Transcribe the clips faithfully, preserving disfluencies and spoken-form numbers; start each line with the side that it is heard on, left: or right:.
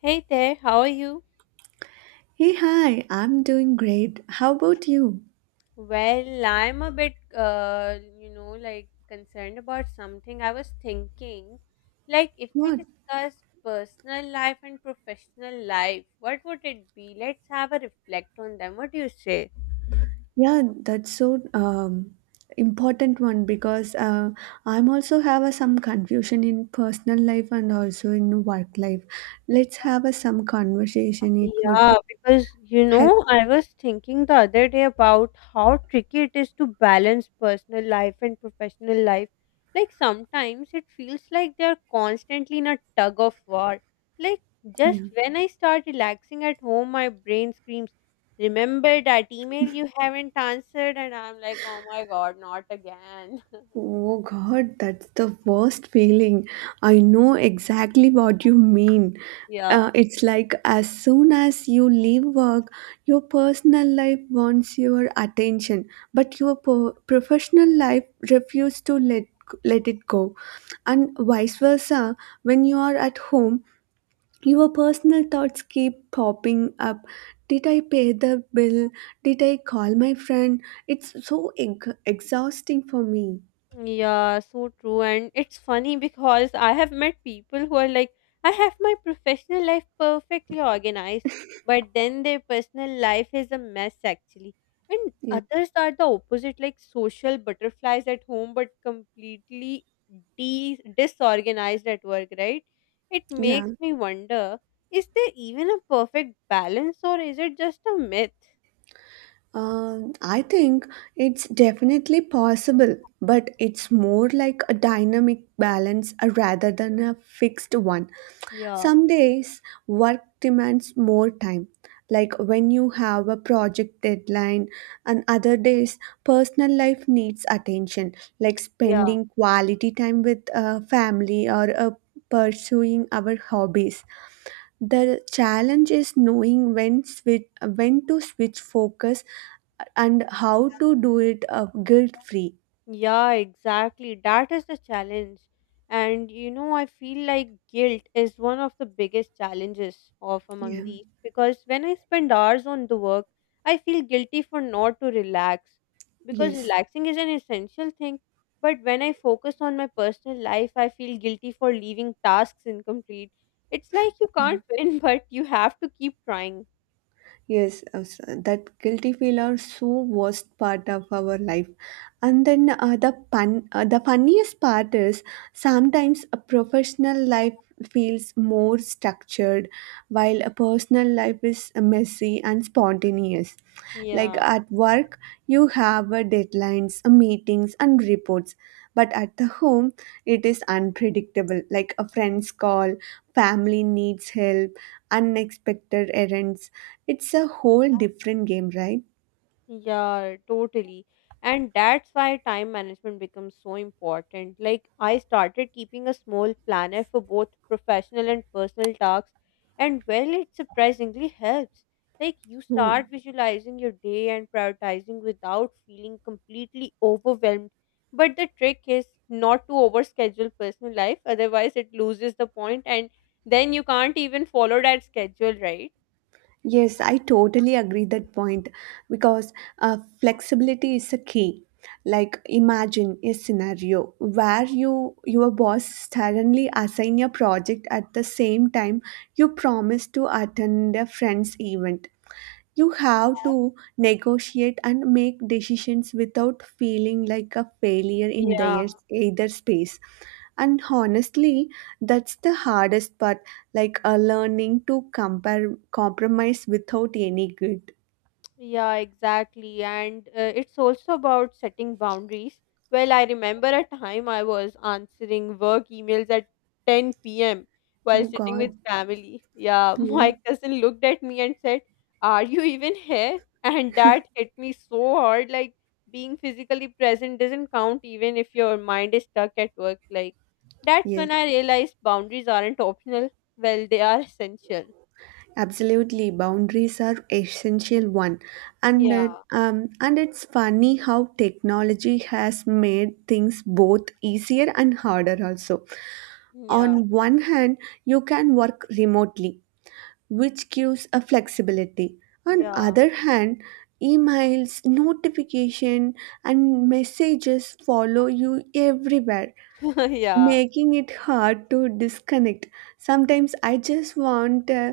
left: Hey there, how are you?
right: Hey, hi, I'm doing great. How about you?
left: Well, I'm a bit, uh, you know, like concerned about something. I was thinking, like, if we
right: What?
left: discuss personal life and professional life, what would it be? Let's have a reflect on them. What do you say?
right: Yeah, that's so um, important one because uh, I'm also have a, some confusion in personal life and also in work life. Let's have a, some conversation. It would be
left: Yeah, because you
right: help.
left: know, I was thinking the other day about how tricky it is to balance personal life and professional life. Like sometimes it feels like they're constantly in a tug of war. Like just
right: Yeah.
left: when I start relaxing at home, my brain screams, remember that email you haven't answered? And I'm like, oh my God, not again.
right: Oh God, that's the worst feeling. I know exactly what you mean. Uh,
left: Yeah.
right: it's like as soon as you leave work, your personal life wants your attention, but your po- professional life refuses to let let it go. And vice versa, when you are at home, your personal thoughts keep popping up. Did I pay the bill? Did I call my friend? It's so ex- exhausting for me.
left: Yeah, so true. And it's funny because I have met people who are like, I have my professional life perfectly organized, but then their personal life is a mess actually. And
right: Yeah.
left: others are the opposite, like social butterflies at home, but completely de- disorganized at work, right? It
right: Yeah,
left: makes me wonder, is there even a perfect balance or is it just a myth?
right: um, I think it's definitely possible, but it's more like a dynamic balance uh, rather than a fixed one.
left: Yeah.
right: Some days work demands more time, like when you have a project deadline, and other days personal life needs attention, like
left: Yeah.
right: spending quality time with uh, family or uh, pursuing our hobbies. The challenge is knowing when switch, when to switch focus and how to do it uh, guilt free.
left: Yeah, exactly. That is the challenge. And you know, I feel like guilt is one of the biggest challenges of among
right: Yeah.
left: these because when I spend hours on the work, I feel guilty for not to relax because
right: Yes.
left: relaxing is an essential thing. But when I focus on my personal life, I feel guilty for leaving tasks incomplete. It's like you can't win, but you have to keep trying.
right: Yes. uh, s- That guilty feel are so worst part of our life. And then uh, the pun uh, the funniest part is sometimes a professional life feels more structured while a personal life is messy and spontaneous. Like
left: Yeah.
right: at work, you have uh, deadlines, uh, meetings, and reports. But at the home, it is unpredictable, like a friend's call, family needs help, unexpected errands. It's a whole different game, right?
left: Yeah, totally. And that's why time management becomes so important. Like, I started keeping a small planner for both professional and personal tasks, and well, it surprisingly helps. Like, you
right: Hmm.
left: start visualizing your day and prioritizing without feeling completely overwhelmed. But the trick is not to overschedule personal life, otherwise, it loses the point, and then you can't even follow that schedule, right?
right: Yes, I totally agree that point because uh, flexibility is a key. Like imagine a scenario where you your boss suddenly assign your project at the same time you promise to attend a friend's event. You have to negotiate and make decisions without feeling like a failure in
left: Yeah.
right: their either space. And honestly, that's the hardest part, like a learning to compare compromise without any good.
left: Yeah, exactly. And uh, it's also about setting boundaries. Well, I remember a time I was answering work emails at ten p m while
right: Oh
left: sitting with
right: God.
left: family. Yeah,
right: Hmm.
left: my cousin looked at me and said, are you even here? And that hit me so hard. Like, being physically present doesn't count even if your mind is stuck at work. Like, that's
right: Yes,
left: when I realized boundaries aren't optional. Well, they are essential.
right: absolutely. Boundaries are essential one, and it-
left: Yeah,
right: um, and it's funny how technology has made things both easier and harder also.
left: yeah,
right: On one hand, you can work remotely, which gives a flexibility. On
left: yeah,
right: other hand, emails, notification and messages follow you everywhere,
left: yeah.
right: making it hard to disconnect. Sometimes I just want uh,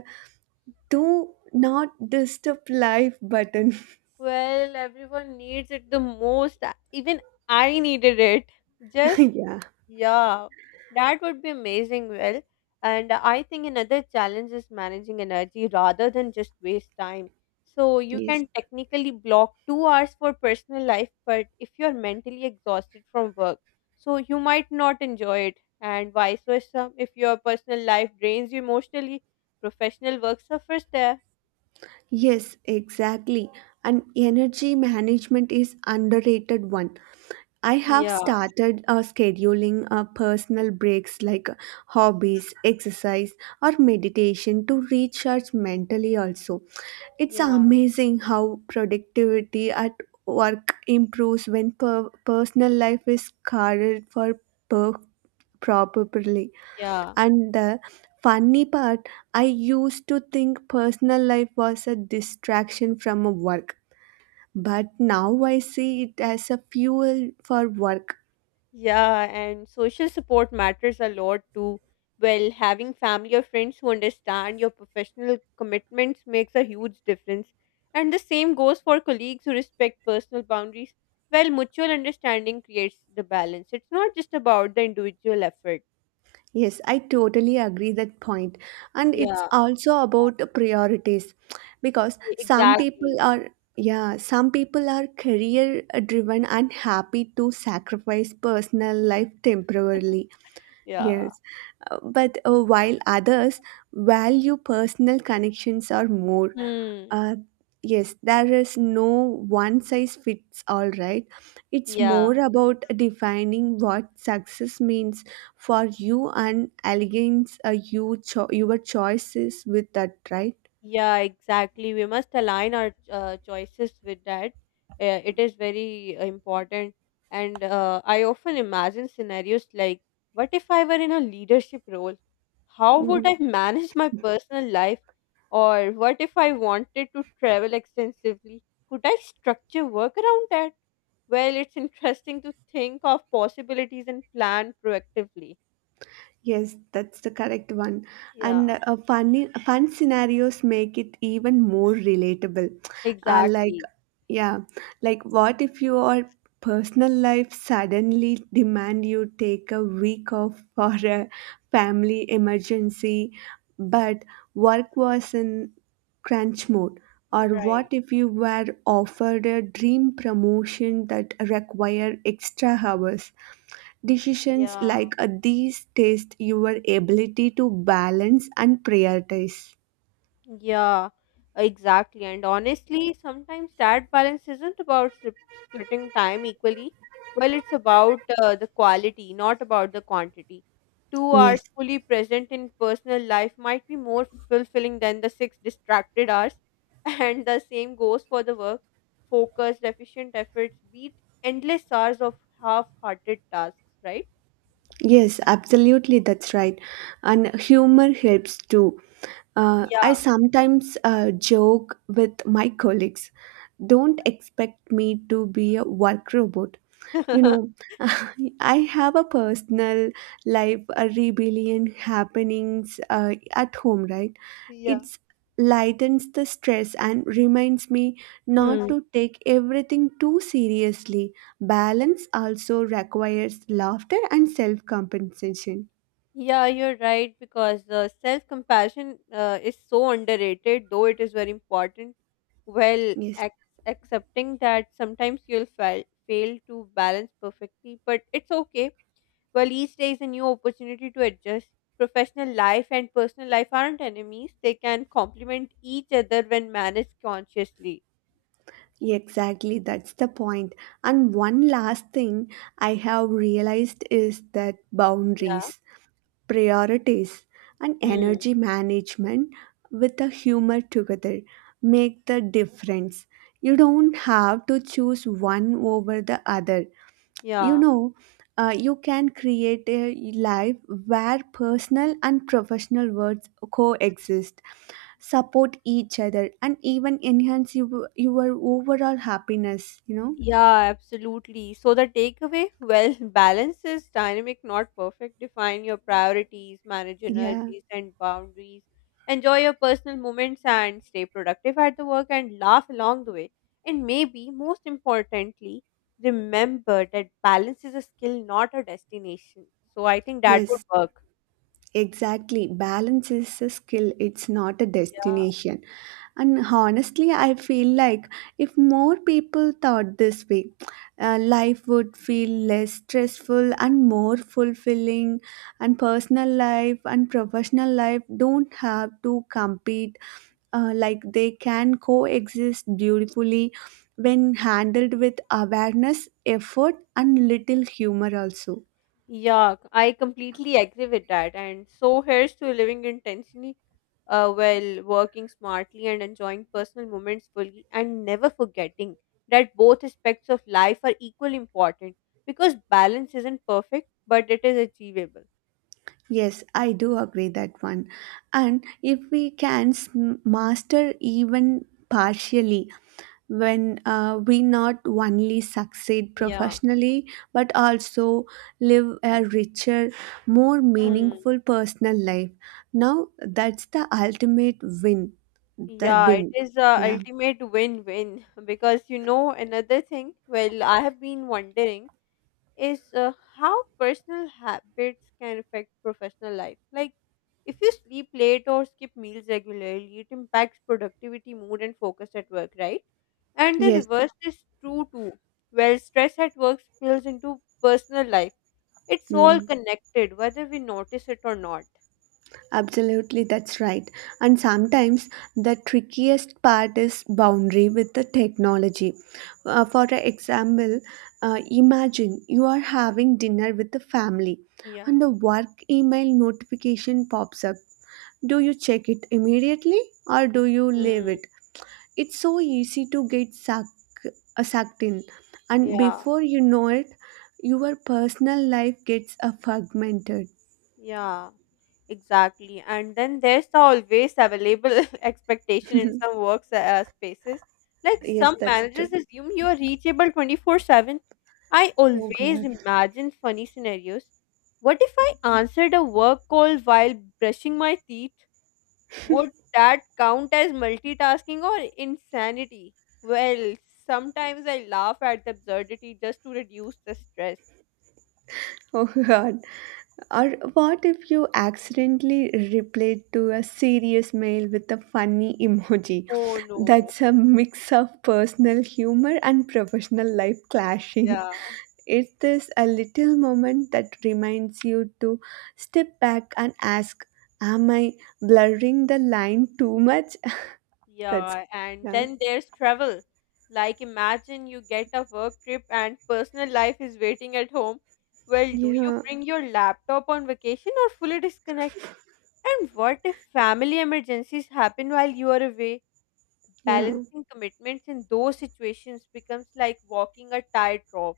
right: to not disturb life button.
left: Well, everyone needs it the most. Even I needed it. Just,
right: yeah.
left: yeah, that would be amazing. Well, and I think another challenge is managing energy rather than just waste time. So you
right: Yes.
left: can technically block two hours for personal life, but if you're mentally exhausted from work, so you might not enjoy it, and vice versa. If your personal life drains you emotionally, professional work suffers there.
right: Yes, exactly. And energy management is underrated one. I have
left: Yeah,
right: started uh, scheduling uh, personal breaks like hobbies, exercise, or meditation to recharge mentally also. It's
left: yeah,
right: amazing how productivity at work improves when per- personal life is cared for per- properly.
left: yeah.
right: And the funny part, I used to think personal life was a distraction from work. But now I see it as a fuel for work.
left: Yeah, and social support matters a lot too. Well, having family or friends who understand your professional commitments makes a huge difference. And the same goes for colleagues who respect personal boundaries. Well, mutual understanding creates the balance. It's not just about the individual effort.
right: Yes, I totally agree that point. And it's
left: Yeah,
right: also about priorities because
left: e-
right: some people
left: exactly.
right: are yeah, some people are career driven and happy to sacrifice personal life temporarily.
left: Yeah.
right: Yes. Uh, But uh, while others value personal connections or more.
left: Hmm.
right: uh, yes, there is no one size fits all, right? It's
left: Yeah.
right: more about defining what success means for you and aligns uh, you cho- your choices with that, right?
left: Yeah, exactly. We must align our uh, choices with that. Uh, it is very uh, important. And uh, I often imagine scenarios like, what if I were in a leadership role? How would
right: Mm.
left: I manage my personal life? Or what if I wanted to travel extensively? Could I structure work around that? Well, it's interesting to think of possibilities and plan proactively.
right: Yes, that's the correct one. And
left: Yeah,
right: uh, funny, fun scenarios make it even more relatable. Uh, like
left: exactly.
right: Yeah, like what if your personal life suddenly demand you take a week off for a family emergency, but work was in crunch mode? Or what
left: Right.
right: if you were offered a dream promotion that required extra hours? Decisions
left: Yeah.
right: like uh, these test your ability to balance and prioritize.
left: Yeah, exactly. And honestly, sometimes that balance isn't about sp- splitting time equally. Well, it's about uh, the quality, not about the quantity. Two hours
right: Yes.
left: fully present in personal life might be more fulfilling than the six distracted hours. And the same goes for the work. Focused, efficient efforts beat endless hours of half hearted tasks, right?
right: Yes, absolutely, that's right. And humor helps too. Uh, I
left: Yeah.
right: sometimes uh, joke with my colleagues. Don't expect me to be a work robot. You know, I have a personal life, a rebellion happenings uh, at home, right?
left: Yeah.
right: It's lightens the stress and reminds me not
left: Hmm.
right: to take everything too seriously. Balance also requires laughter and self compensation.
left: Yeah, you're right because uh, self compassion uh, is so underrated, though it is very important. Well,
right: Yes,
left: ac- accepting that sometimes you'll fail, fail to balance perfectly, but it's okay. Well, each day is a new opportunity to adjust. Professional life and personal life aren't enemies, they can complement each other when managed consciously.
right: exactly. That's the point. And one last thing I have realized is that
left: Yeah.
right: boundaries, priorities, and
left: Hmm.
right: energy management with a humor together make the difference. You don't have to choose one over the other. you
left: Yeah.
right: know uh, you can create a life where personal and professional worlds coexist, support each other and even enhance your, your overall happiness, you know.
left: Yeah, absolutely. So the takeaway, well, balance is dynamic, not perfect. Define your priorities, manage
right: Yeah.
left: energies and boundaries, enjoy your personal moments and stay productive at the work and laugh along the way. And maybe most importantly, remember that balance is a skill, not a destination. So I think that would
right: Yes.
left: work.
right: Exactly. Balance is a skill, it's not a
left: Yeah.
right: destination. And honestly, I feel like if more people thought this way, uh, life would feel less stressful and more fulfilling. And personal life and professional life don't have to compete, uh, like they can coexist beautifully when handled with awareness, effort, and little humor, also.
left: Yeah, I completely agree with that. And so here's to living intentionally, uh, while working smartly and enjoying personal moments fully and never forgetting that both aspects of life are equally important because balance isn't perfect, but it is achievable.
right: Yes, I do agree that one. And if we can s- master even partially, when uh, we not only succeed
left: Yeah.
right: professionally but also live a richer, more
left: Hmm.
right: meaningful personal life. Now that's the ultimate win. The
left: Yeah, it
right: win.
left: is a
right: Yeah.
left: ultimate win-win because you know another thing, well, I have been wondering is uh, how personal habits can affect professional life. Like, if you sleep late or skip meals regularly, it impacts productivity, mood, and focus at work, right? And the
right: Yes.
left: reverse is true too. Well, stress at work spills into personal life. It's all
right: Mm.
left: connected, whether we notice it or not.
right: Absolutely, that's right. And sometimes the trickiest part is boundary with the technology. Uh, for example, uh, imagine you are having dinner with the family and
left: Yeah.
right: the work email notification pops up. Do you check it immediately or do you leave
left: Mm.
right: it? It's so easy to get sucked, uh, sucked in, and
left: Yeah,
right: before you know it, your personal life gets uh, fragmented.
left: yeah. Exactly. And then there's the always available expectation in some works uh, spaces. Like
right: Yes,
left: some
right: that's true.
left: managers assume you are reachable twenty four seven. I always
right: Oh, God.
left: imagine funny scenarios. What if I answered a work call while brushing my teeth? Would that count as multitasking or insanity? Well, sometimes I laugh at the absurdity just to reduce the stress.
right: Oh God. Or what if you accidentally replied to a serious mail with a funny emoji?
left: Oh no.
right: That's a mix of personal humor and professional life clashing.
left: Yeah.
right: It's a little moment that reminds you to step back and ask, am I blurring the line too much? That's
left: Yeah, and
right: yeah.
left: then there's travel. Like, imagine you get a work trip and personal life is waiting at home. Well, do you
right: Yeah,
left: bring your laptop on vacation or fully disconnect? And what if family emergencies happen while you are away?
right: yeah.
left: Balancing commitments in those situations becomes like walking a tightrope.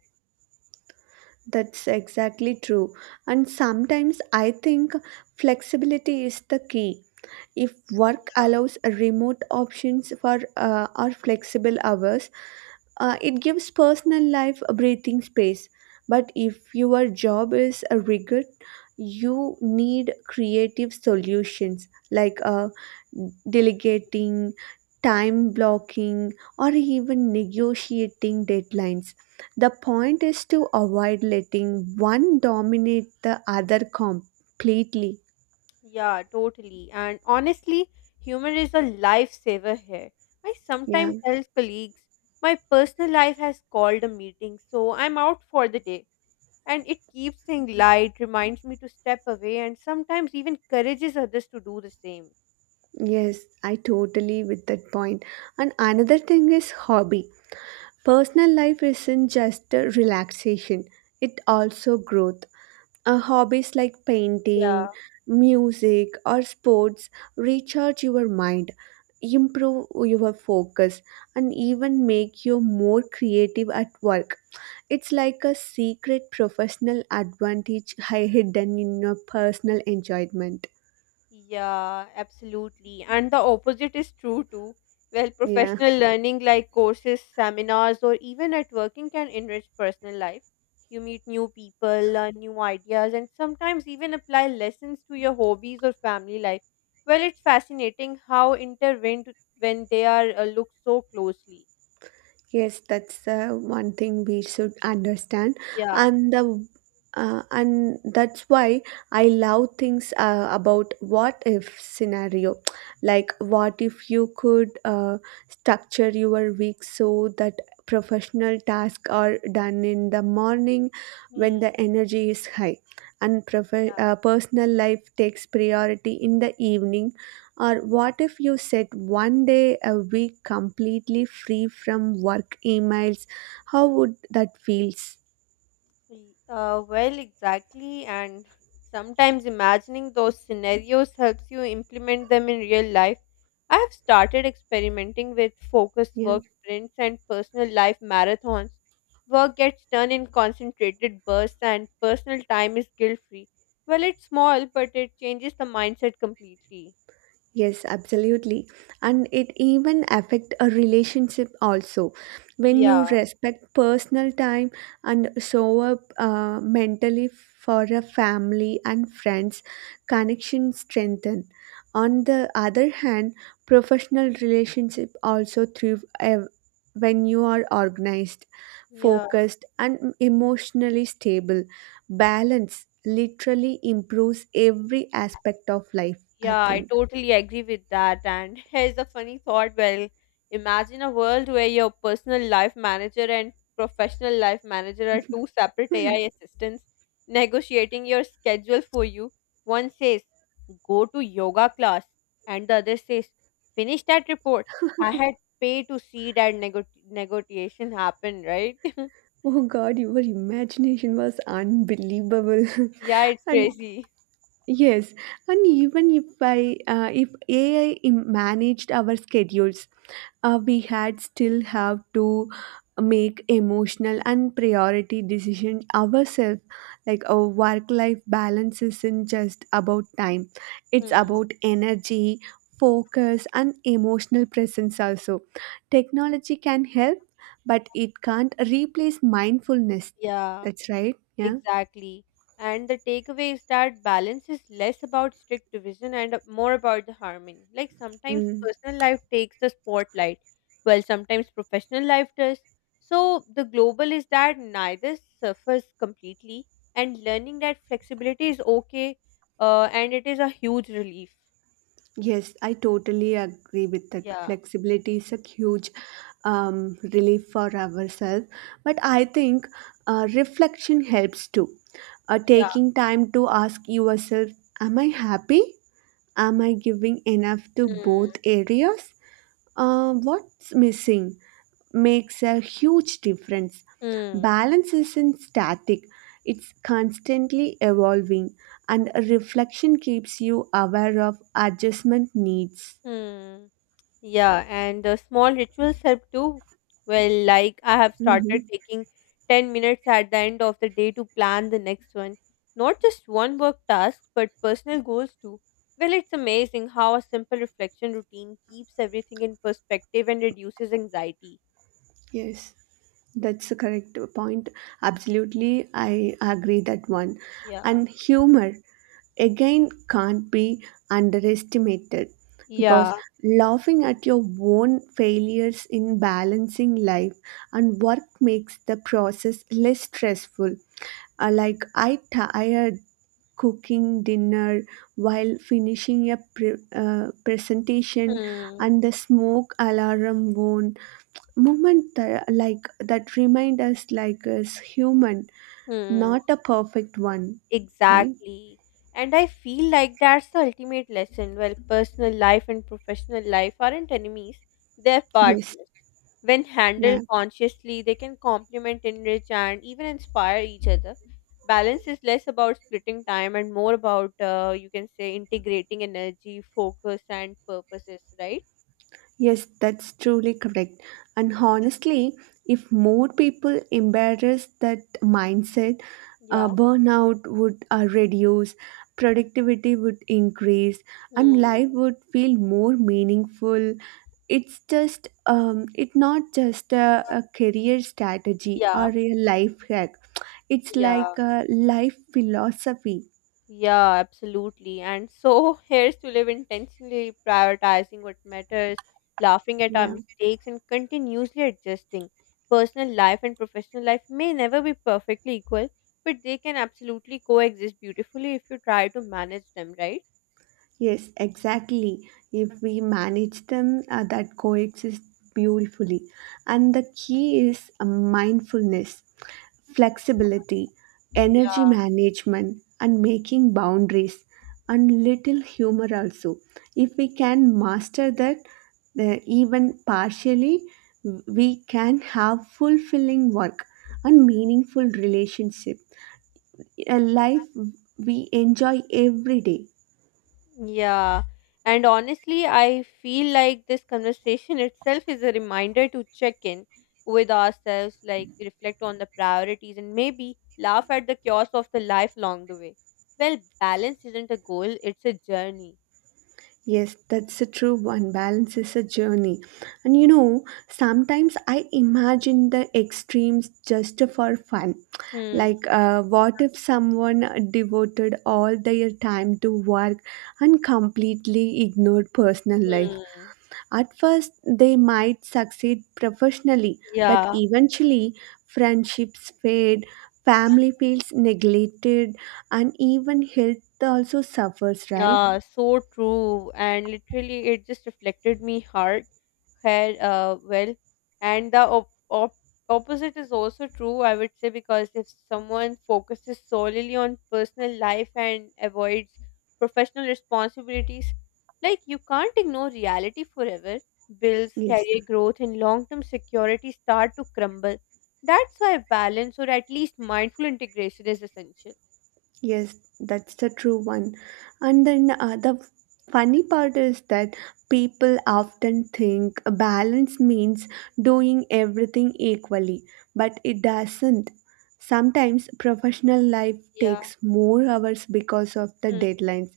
right: That's exactly true. And sometimes I think flexibility is the key. If work
left: Yeah.
right: allows remote options for uh, or flexible hours, uh, it gives personal life a breathing space. But if your job is a rigid, you need creative solutions like uh, delegating, time blocking, or even negotiating deadlines. The point is to avoid letting one dominate the other completely.
left: Yeah, totally. And honestly, humor is a lifesaver here. I
right: Yeah.
left: sometimes tell colleagues, my personal life has called a meeting, so I'm out for the day. And it keeps things light, reminds me to step away, and sometimes even encourages others to do the same.
right: Yes, I totally with that point. And another thing is hobby. Personal life isn't just a relaxation, it also growth. Uh, hobbies like
left: Yeah.
right: painting, music or sports recharge your mind, improve your focus and even make you more creative at work. It's like a secret professional advantage hi- hidden in your personal enjoyment.
left: Yeah, absolutely. And the opposite is true too. Well,
right: Yeah.
left: professional learning like courses, seminars, or even networking can enrich personal life. You meet new people, learn new ideas, and sometimes even apply lessons to your hobbies or family life. Well, it's fascinating how intertwined when they are uh, looked so closely.
right: Yes, that's uh, one thing we should understand,
left: Yeah.
right: and the uh, and that's why I love things uh, about what if scenario, like what if you could uh, structure your week so that professional tasks are done in the morning
left: Hmm.
right: when the energy is high, and prof-
left: Yeah.
right: uh, personal life takes priority in the evening? Or what if you set one day a week completely free from work emails? How would that feels?
left: Y- Uh, well, exactly. And sometimes imagining those scenarios helps you implement them in real life. I have started experimenting with focused
right: Yeah.
left: work sprints and personal life marathons. Work gets done in concentrated bursts, and personal time is guilt free. Well, it's small, but it changes the mindset completely.
right: Yes, absolutely. And it even affect a relationship also. When you
left: Yeah,
right: respect personal time and show up uh, mentally for a family and friends, connection strengthen. On the other hand, professional relationship also thrive uh, when you are organized,
left: yeah.
right: focused, and emotionally stable. Balance literally improves every aspect of life, I
left: Yeah, I
right: think.
left: totally agree with that. And here's a funny thought. Well, imagine a world where your personal life manager and professional life manager are two separate A I assistants negotiating your schedule for you. One says, go to yoga class, and the other says, finish that report. I had pay to see that nego- negotiation happen, right?
right: Oh God, your imagination was unbelievable.
left: Yeah, it's
right: And
left: crazy.
right: yes, and even if I, uh, if A I im- managed our schedules, uh, we had still have to make emotional and priority decision ourselves, like our work life balance isn't just about time, it's
left: Hmm.
right: about energy, focus and emotional presence also. Technology can help but it can't replace mindfulness.
left: Yeah.
right: That's right, yeah.
left: Exactly. And the takeaway is that balance is less about strict division and more about the harmony. Like sometimes
right: Mm.
left: personal life takes the spotlight, while sometimes professional life does. So the global is that neither suffers completely, and learning that flexibility is okay, uh, and it is a huge relief.
right: Yes, I totally agree with that.
left: Yeah.
right: Flexibility is a huge um, relief for ourselves. But I think uh, reflection helps too. Uh,
left: Yeah.
right: taking time to ask yourself, am I happy? Am I giving enough to
left: Hmm.
right: both areas? Uh, what's missing makes a huge difference.
left: Hmm.
right: Balance isn't static, it's constantly evolving, and reflection keeps you aware of adjustment needs.
left: Hmm. Yeah, and uh, small rituals help too. Well, like I have
right: Mhm.
left: started taking ten minutes at the end of the day to plan the next one. Not just one work task, but personal goals too. Well, it's amazing how a simple reflection routine keeps everything in perspective and reduces anxiety.
right: Yes. That's a correct point. Absolutely, I agree that one.
left: Yeah.
right: And humor again can't be underestimated
left: Yeah.
right: because laughing at your own failures in balancing life and work makes the process less stressful. Uh, like I tired cooking dinner while finishing a pre- uh, presentation
left: Hmm.
right: and the smoke alarm won. Moment that, like that remind us like is human,
left: Hmm.
right: not a perfect one, right?
left: Exactly. And I feel like that's the ultimate lesson. Well, personal life and professional life aren't enemies, they're
right: Yes.
left: partners. When
right: Yeah.
left: handled consciously, they can complement, enrich, and even inspire each other. Balance is less about splitting time and more about, uh, you can say, integrating energy, focus, and purposes, right?
right: Yes, that's truly correct. And honestly, if more people embrace that mindset, uh,
left: Yeah.
right: burnout would uh, reduce, productivity would increase, and life
left: Hmm.
right: would feel more meaningful. It's just um, it's not just a, a career strategy or
left: Yeah.
right: a life hack. It's like
left: Yeah.
right: a life philosophy.
left: Yeah, absolutely. And so here's to live intentionally prioritizing what matters, laughing at our
right: Yeah.
left: mistakes, and continuously adjusting. Personal life and professional life may never be perfectly equal, but they can absolutely coexist beautifully if you try to manage them, right?
right: Yes, exactly. If we manage them, uh, that coexist beautifully. And the key is uh, mindfulness, flexibility, energy
left: Yeah.
right: management, and making boundaries, and little humor also. If we can master that, uh, even partially, we can have fulfilling work and meaningful relationship. A life we enjoy every day.
left: Yeah. And honestly, I feel like this conversation itself is a reminder to check in with ourselves, like reflect on the priorities and maybe laugh at the chaos of the life along the way. Well, balance isn't a goal, it's a journey.
right: Yes, that's a true one. Balance is a journey. And you know, sometimes I imagine the extremes just for fun.
left: Hmm.
right: Like, uh, what if someone devoted all their time to work and completely ignored personal life?
left: Hmm.
right: At first, they might succeed professionally, but
left: Yeah.
right: eventually, friendships fade, family feels neglected, and even health also suffers, right?
left: Yeah. So true. And literally, it just reflected me hard. Hair uh, well and the op- op- opposite is also true, I would say, because if someone focuses solely on personal life and avoids professional responsibilities, like you can't ignore reality forever. Bills,
right: Yes,
left: career growth and long-term security start to crumble. That's why balance or at least mindful integration is essential.
right: yes, that's the true one. And then uh, the funny part is that people often think a balance means doing everything equally, but it doesn't. Sometimes professional life
left: Yeah.
right: takes more hours because of the deadlines,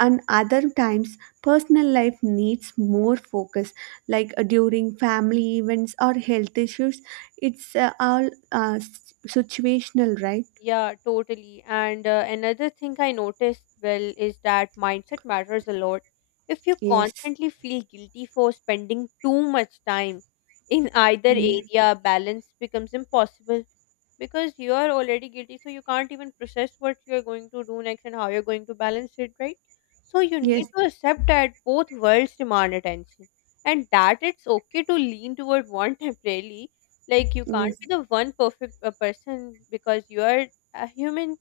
right: and other times personal life needs more focus, like uh, during family events or health issues. It's uh, all uh, s- situational, right?
left: Yeah, totally. And uh, another thing I noticed well is that mindset matters a lot. If you
right: Yes.
left: constantly feel guilty for spending too much time in either
right: Mm.
left: area, balance becomes impossible because you are already guilty, so you can't even process what you're going to do next and how you're going to balance it, right? So you need
right: Yes,
left: to accept that both worlds demand attention, and that it's okay to lean toward one temporarily. Like you
right: yes,
left: can't be the one perfect uh, person, because you are a human.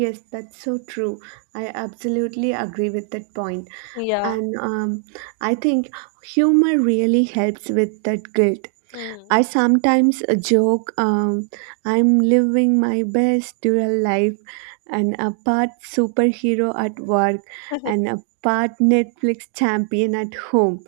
right: yes, that's so true. I absolutely agree with that point point.
left: Yeah.
right: And um, I think humor really helps with that guilt.
left: Hmm.
right: I sometimes uh, joke, um, I'm living my best dual life, and a part superhero at work, and a part Netflix champion at home.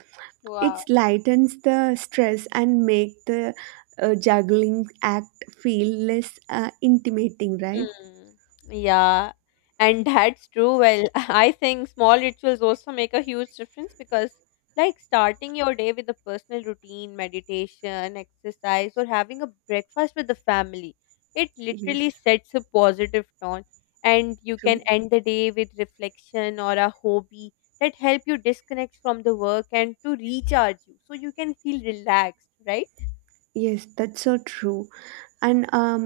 right: It
left: Wow.
right: lightens the stress and make the uh, juggling act feel less uh, intimidating, right?
left: Hmm. Yeah, and that's true. Well, I think small rituals also make a huge difference because, like, starting your day with a personal routine, meditation, exercise, or having a breakfast with the family, it
right: Yes,
left: literally sets a positive tone. And you
right: true.
left: can end the day with reflection or a hobby that help you disconnect from the work and to recharge you, so you can feel relaxed, right?
right: Yes, that's so true. and um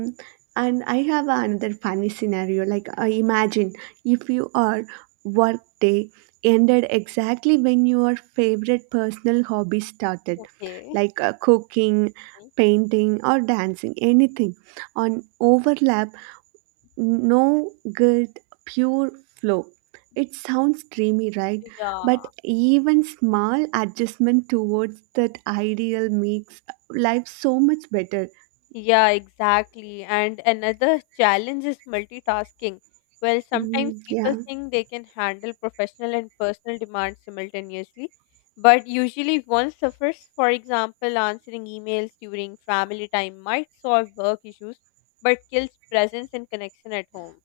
right: and I have another funny scenario, like uh, imagine if your work day ended exactly when your favorite personal hobby started,
left: Okay.
right: like uh, cooking,
left: Mhm.
right: painting or dancing, anything on overlap. No guilt, pure flow. It sounds dreamy, right? But
left: Yeah.
right: even small adjustment towards that ideal makes life so much better.
left: Yeah, exactly. And another challenge is multitasking. Well, sometimes
right: Mm, yeah.
left: people think they can handle professional and personal demands simultaneously, but usually one suffers. For example, answering emails during family time might solve work issues, but kills presence and connection at home.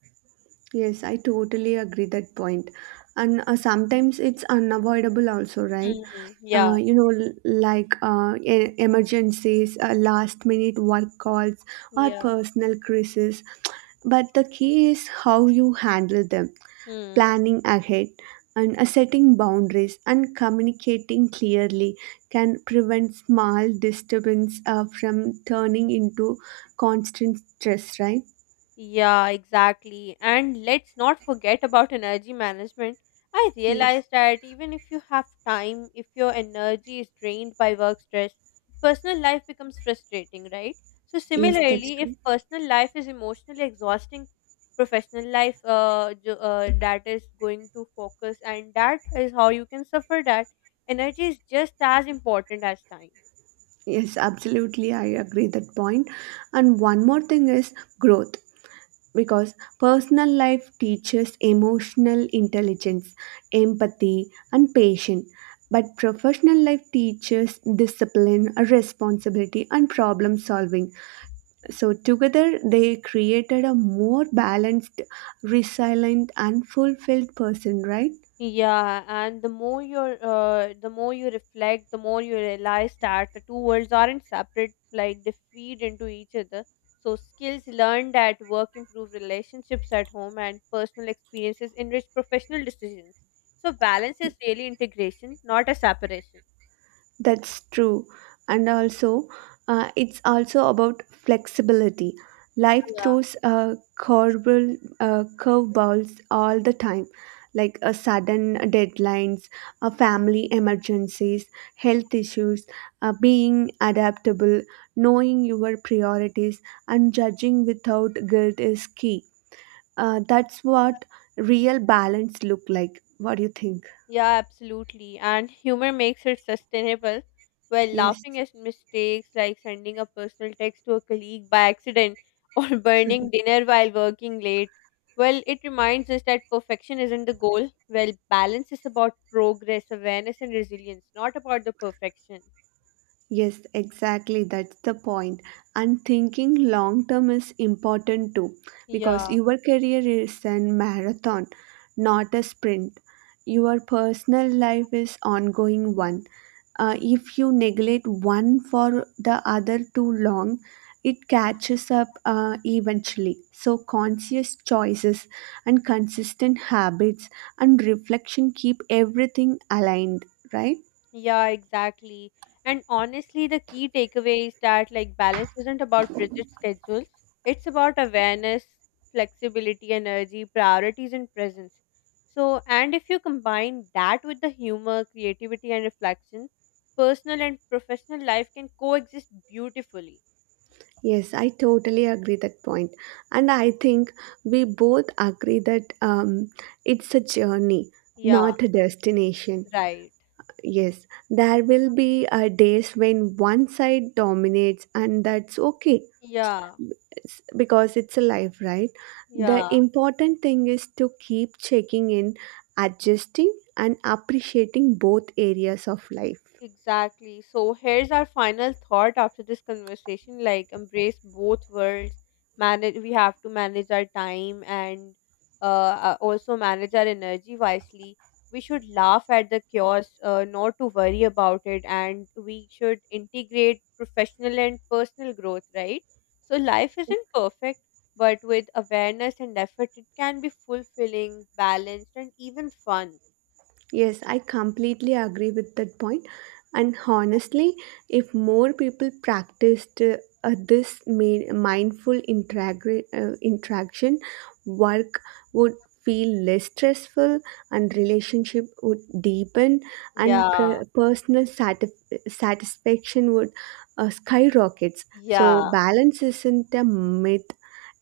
right: Yes, I totally agree that point. And uh, sometimes it's unavoidable also, right?
left: Hmm. Yeah.
right: Uh, you know, l- like uh, e- emergencies, uh, last minute work calls, or
left: Yeah.
right: personal crises. But the key is how you handle them,
left: Hmm.
right: planning ahead and uh, setting boundaries and communicating clearly can prevent small disturbance uh, from turning into constant stress, right?
left: Yeah, exactly. And let's not forget about energy management. I
right: Yes.
left: realized that even if you have time, if your energy is drained by work stress, personal life becomes frustrating, right? So,
right: Yes, that's
left: similarly,
right: true.
left: if personal life is emotionally exhausting, professional life uh, jo- uh, that is going to focus, and that is how you can suffer that. Energy is just as important as time.
right: Yes, absolutely. I agree that point. And one more thing is growth, because personal life teaches emotional intelligence, empathy, and patience. But professional life teaches discipline, responsibility, and problem solving. So together, they created a more balanced, resilient, and fulfilled person, right?
left: Yeah, and the more you're, uh, the more you reflect, the more you realize that the two worlds aren't separate; like they feed into each other. So skills learned at work improve relationships at home, and personal experiences enrich professional decisions. So balance is really integration, not a separation.
right: That's true. And also, uh, it's also about flexibility. Life
left: Yeah.
right: throws uh, curveball, uh, curveballs all the time, like a sudden deadlines, uh, family emergencies, health issues, uh, being adaptable, knowing your priorities, and judging without guilt is key. Uh, that's what real balance look like. What do you think?
left: Yeah, absolutely. And humor makes it sustainable. While
right: Yes.
left: laughing at mistakes like sending a personal text to a colleague by accident or burning dinner while working late, well, it reminds us that perfection isn't the goal. Well, balance is about progress, awareness, and resilience, not about the perfection.
right: Yes, exactly. That's the point. And thinking long term is important too, because
left: Yeah.
right: your career is a marathon, not a sprint. Your personal life is ongoing one. Uh, if you neglect one for the other too long, it catches up uh, eventually. So conscious choices and consistent habits and reflection keep everything aligned, right?
left: Yeah, exactly. And honestly, the key takeaway is that, like, balance isn't about rigid schedules. It's about awareness, flexibility, energy, priorities, and presence. So, and if you combine that with the humor, creativity, and reflection, personal and professional life can coexist beautifully.
right: Yes, I totally agree that point. And I think we both agree that um, it's a journey,
left: Yeah,
right: not a destination.
left: right.
right: Yes, there will be uh, days when one side dominates, and that's okay,
left: Yeah,
right: s- because it's a life, right? The
left: yeah.
right: important thing is to keep checking in, adjusting, and appreciating both areas of life.
left: Exactly. So here's our final thought after this conversation. Like, embrace both worlds. Manage. We have to manage our time and uh, uh, also manage our energy wisely. We should laugh at the chaos, uh, not to worry about it, and we should integrate professional and personal growth. Right. So life isn't perfect, but with awareness and effort, it can be fulfilling, balanced, and even fun.
right: Yes, I completely agree with that point. And honestly, if more people practiced uh, uh, this ma- mindful integra- uh, interaction, work would feel less stressful, and relationship would deepen, and
left: Yeah.
right: pr- personal satisf- satisfaction would uh, skyrockets. So
left: Yeah.
right: balance isn't a myth,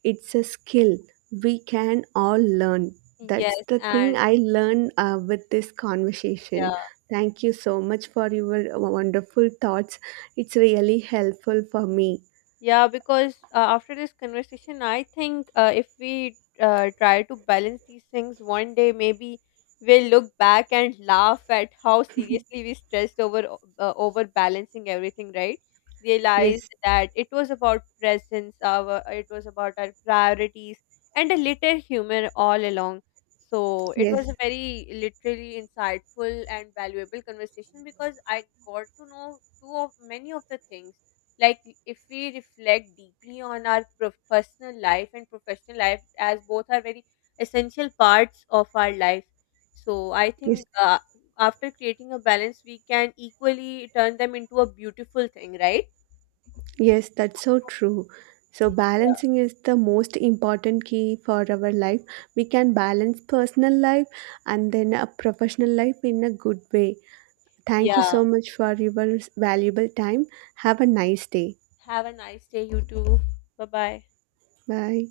right: it's a skill we can all learn. That's
left: Yes,
right: the thing
left: and
right: I learned uh, with this conversation.
left: yeah,
right: Thank you so much for your wonderful thoughts, it's really helpful for me.
left: yeah, because uh, after this conversation, I think uh, if we uh, try to balance these things one day, maybe we'll look back and laugh at how seriously we stressed over o- uh, over balancing everything, right? Realized
right: Yes,
left: that it was about presence, our it was about our priorities and a little humor all along. So it was a
right: yes,
left: very literally insightful and valuable conversation because I got to know too of many of the things, like if we reflect deeply on our prof- personal life and professional life, as both are very essential parts of our life. So I
right: yes,
left: think uh, after creating a balance we can equally turn them into a beautiful thing, right?
right: yes, that's so true. So
left: Yeah.
right: balancing is the most important key for our life. We can balance personal life and then a professional life in a good way. Thank you
left: Yeah.
right: so much for your valuable time. Have a nice day.
left: Have a nice day, you too. Bye bye.
right: Bye.